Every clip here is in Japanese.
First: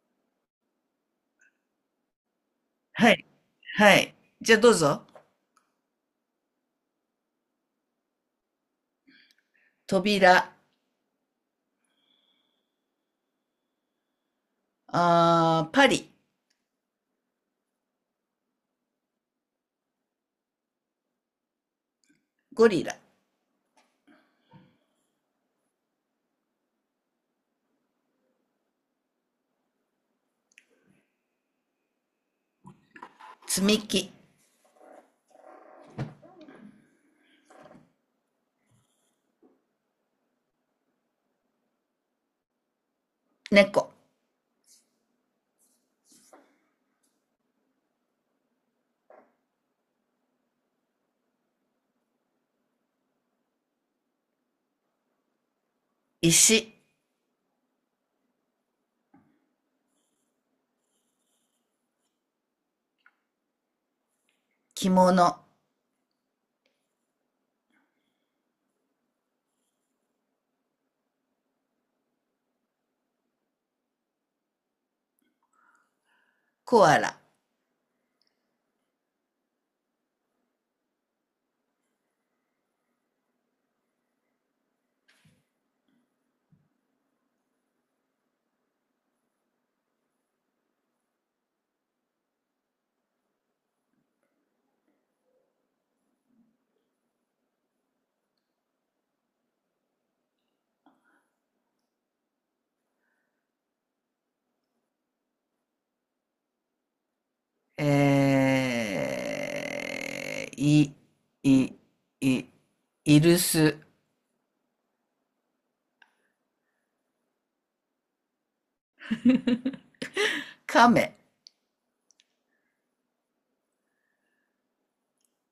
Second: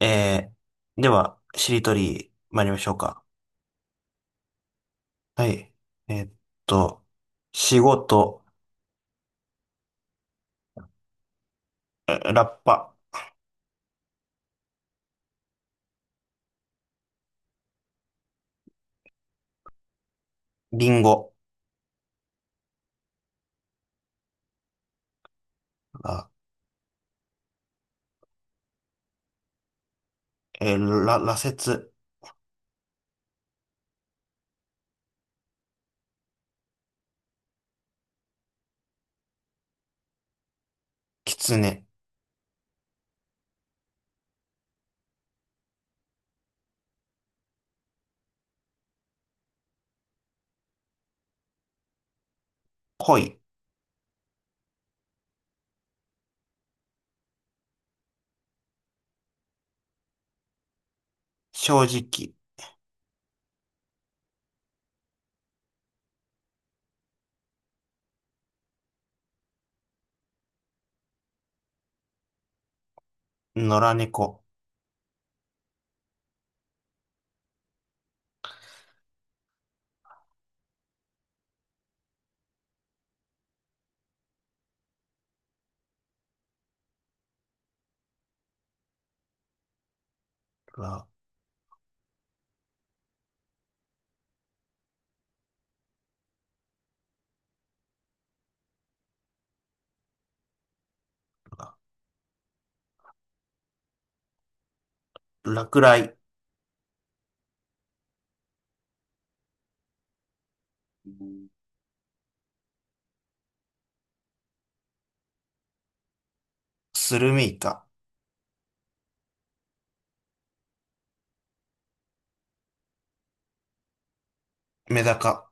えでは、しりとり参りましょうはか。い。はい。じゃあどうぞ。はい。えーっと、仕事、扉、ラッパ、パリ、リンゴ、ゴリラ、あえーら、羅刹、積み木、狐、猫、恋、石、正直、着物、野良猫、コアラ、ら、落雷、えー、い、い、い、イルス、スルメイカ、カメ、メダカ、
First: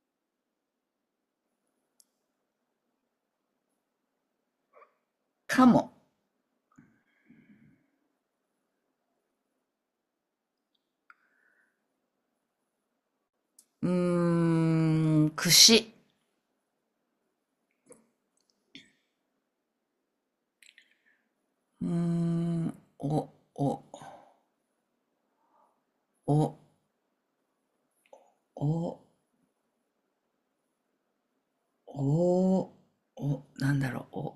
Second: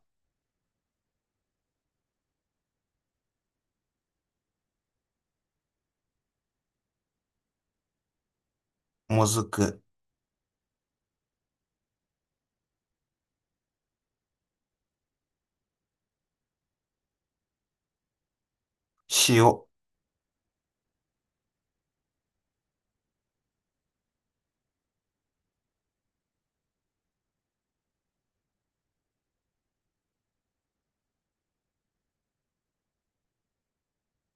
カモ、モズク、うーん、串、塩、うーん、お、お、お、お、お、お、なんだろう、お、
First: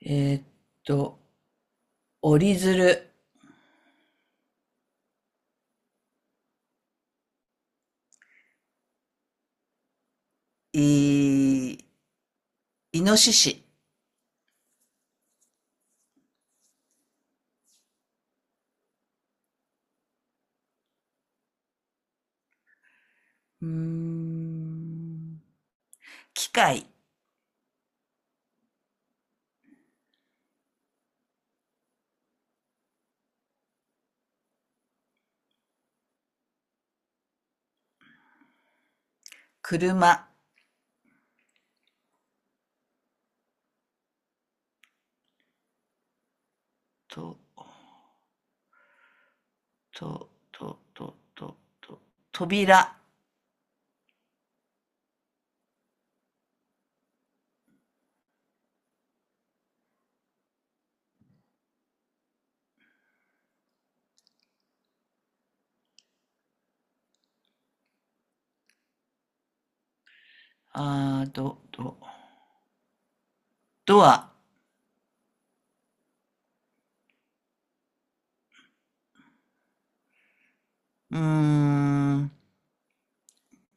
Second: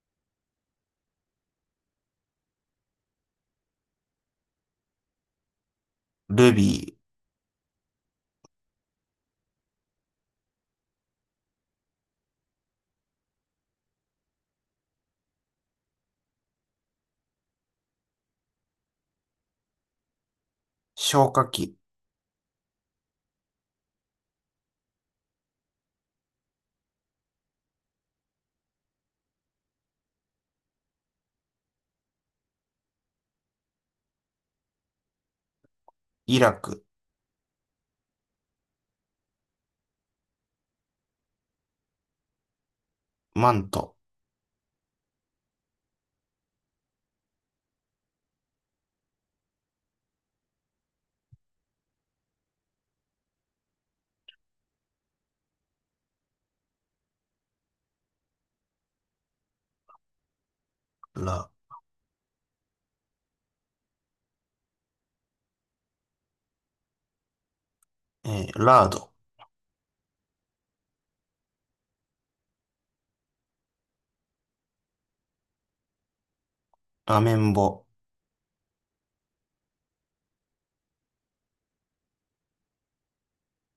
えーっと、折り鶴、ルビー、イノシシ、消火器、うーん。機械、イラク、車、マント、と、と、と、と、と、と、扉、ら、えーラード、あー、ど、ど、ドア、アメンボ、うーん、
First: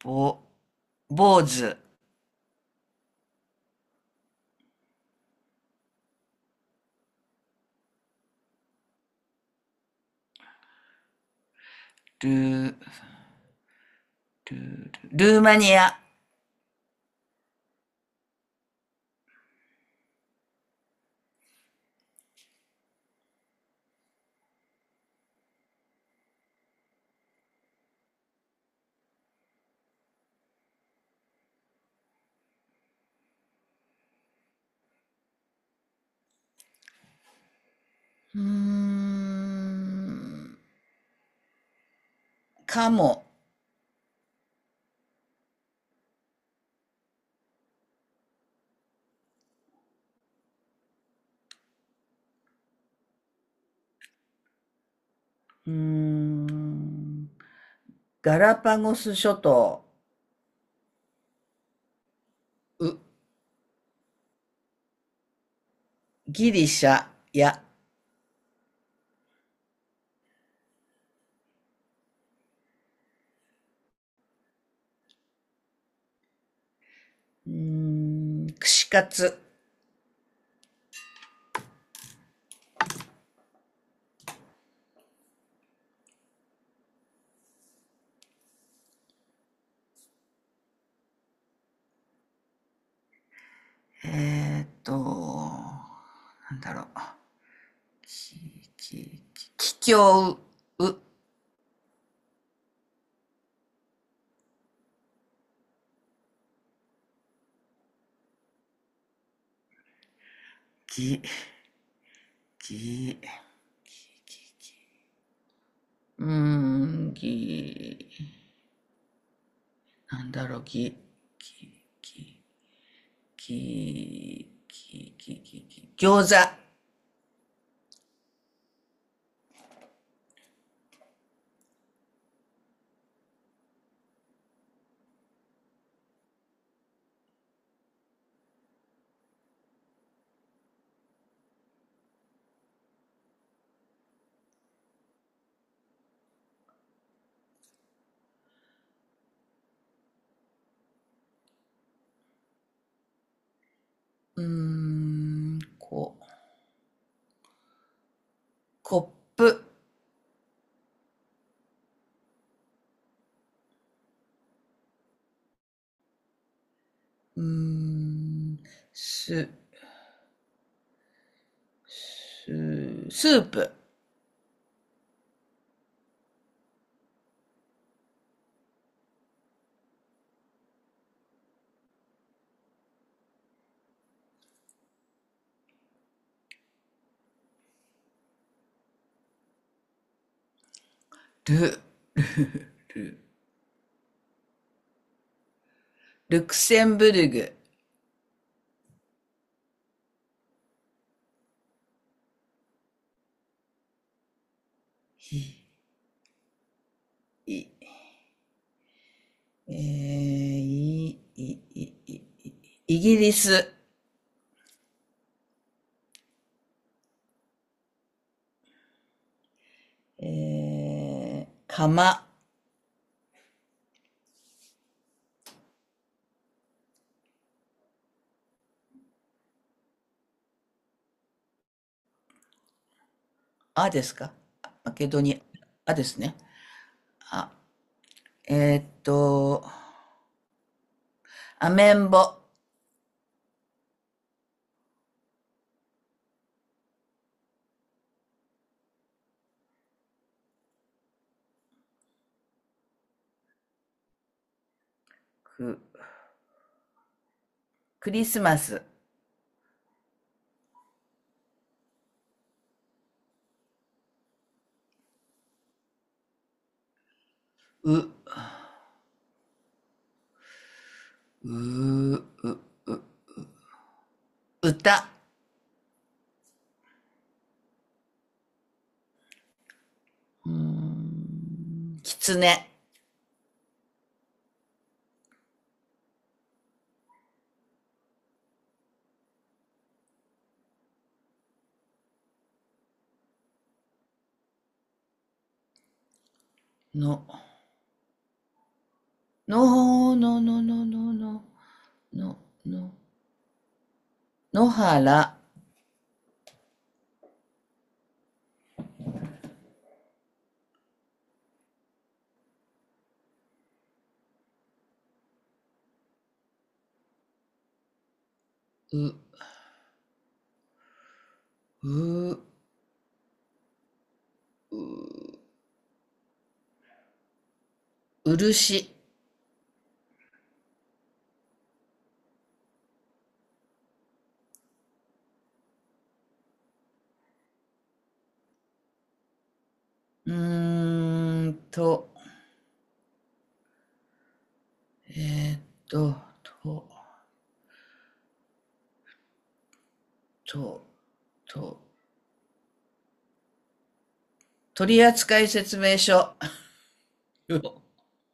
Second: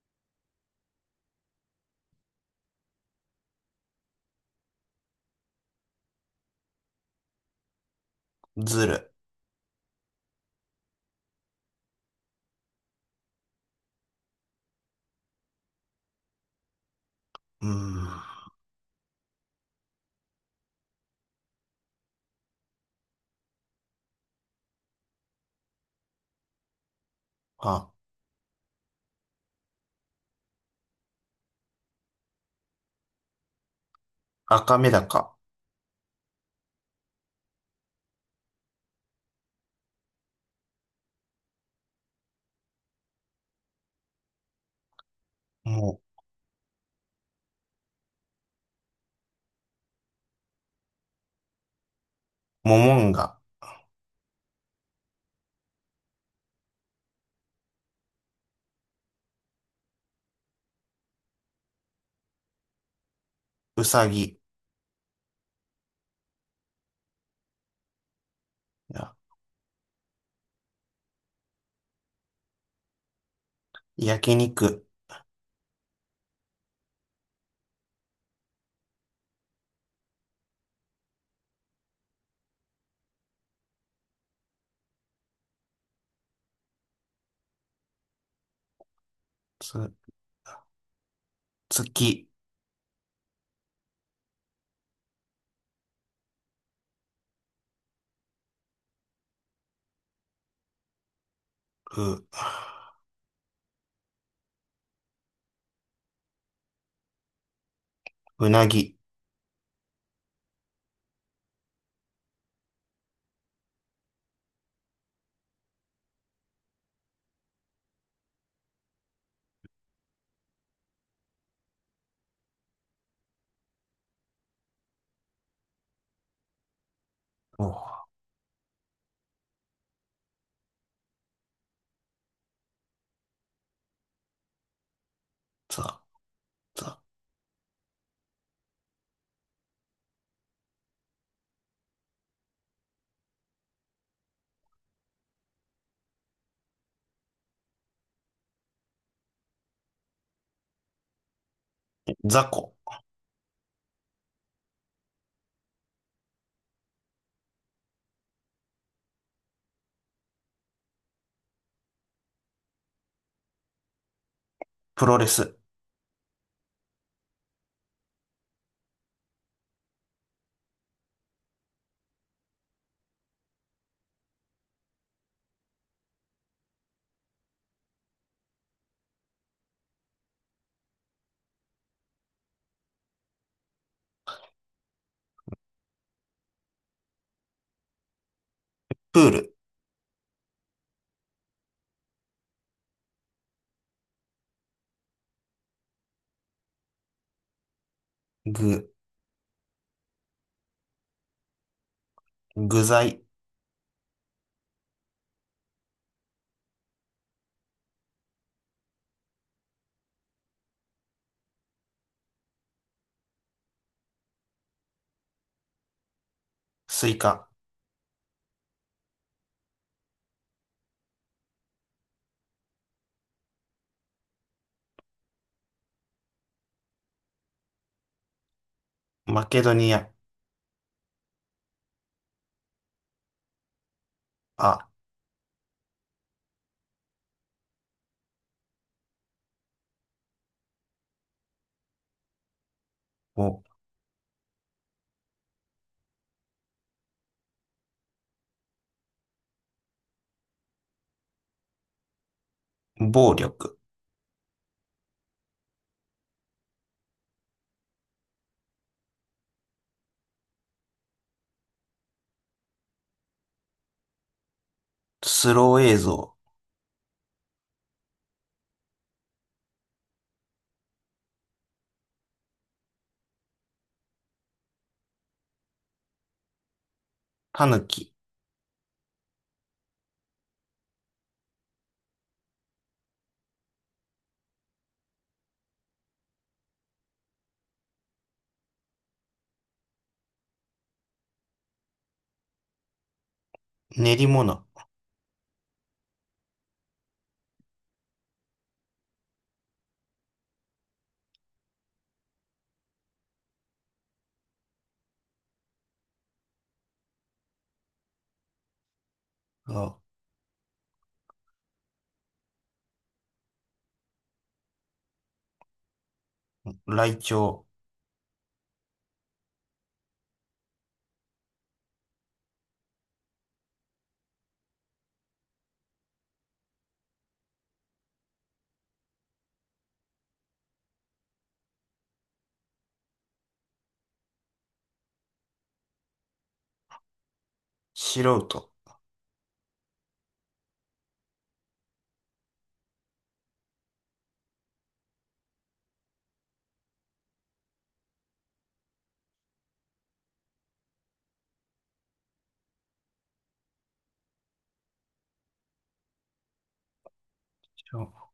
ぼ、坊主、ズル、ルー、ルー、ルルーマニア、うーん、あ、赤メダカ、うーん。カモ、もモモンガ、うーん。ガラパゴス諸島、う、ウサギ、ギリシャや。や焼肉、うーん、串カツ。つ、月、なんだろう。き、き、き、きょう、う、う、うなぎ、ぎ、ぎ、ぎ、ぎうーん、なんだろう、ぎ、ぎ、ぎ、ぎ、ぎ、ぎ、ぎ、餃子。おう、ざ、ざ、雑、うーん、コップ。プロレス、うーん、す、スープ。プール、ル、ル、ル。ルクセンブルグ、ぐ、具材、い、えー、い、い、い、イギリス、スイカ、えー、かま、マケドニア、あですか？あ、マケドニア、あですね。あ、えーっと、アメンボ、お、暴力、く、クリスマス、スロー映像、う、う、う、歌、タヌキ、うーん、キツネ、練り物、の、の、の、の、の、の、の、の、の、原、お、ライチョウ、う、う、漆。素人、うーんと、と、と、と、と、取扱説明書。よ。消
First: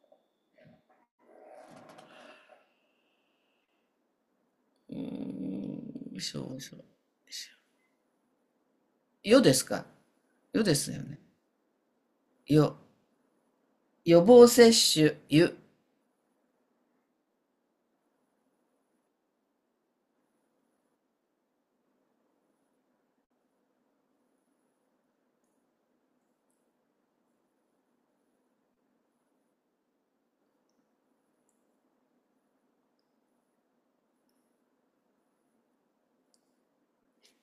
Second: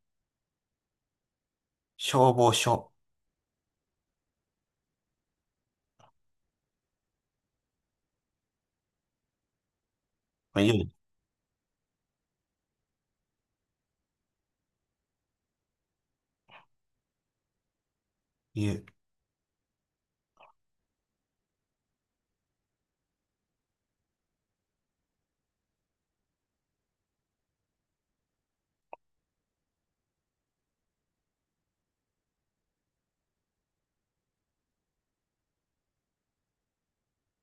消防署、うーん、しょ、しょ、しょ。よですか？よゆ、ですよね。よ。予防接種、ゆ。ゆ、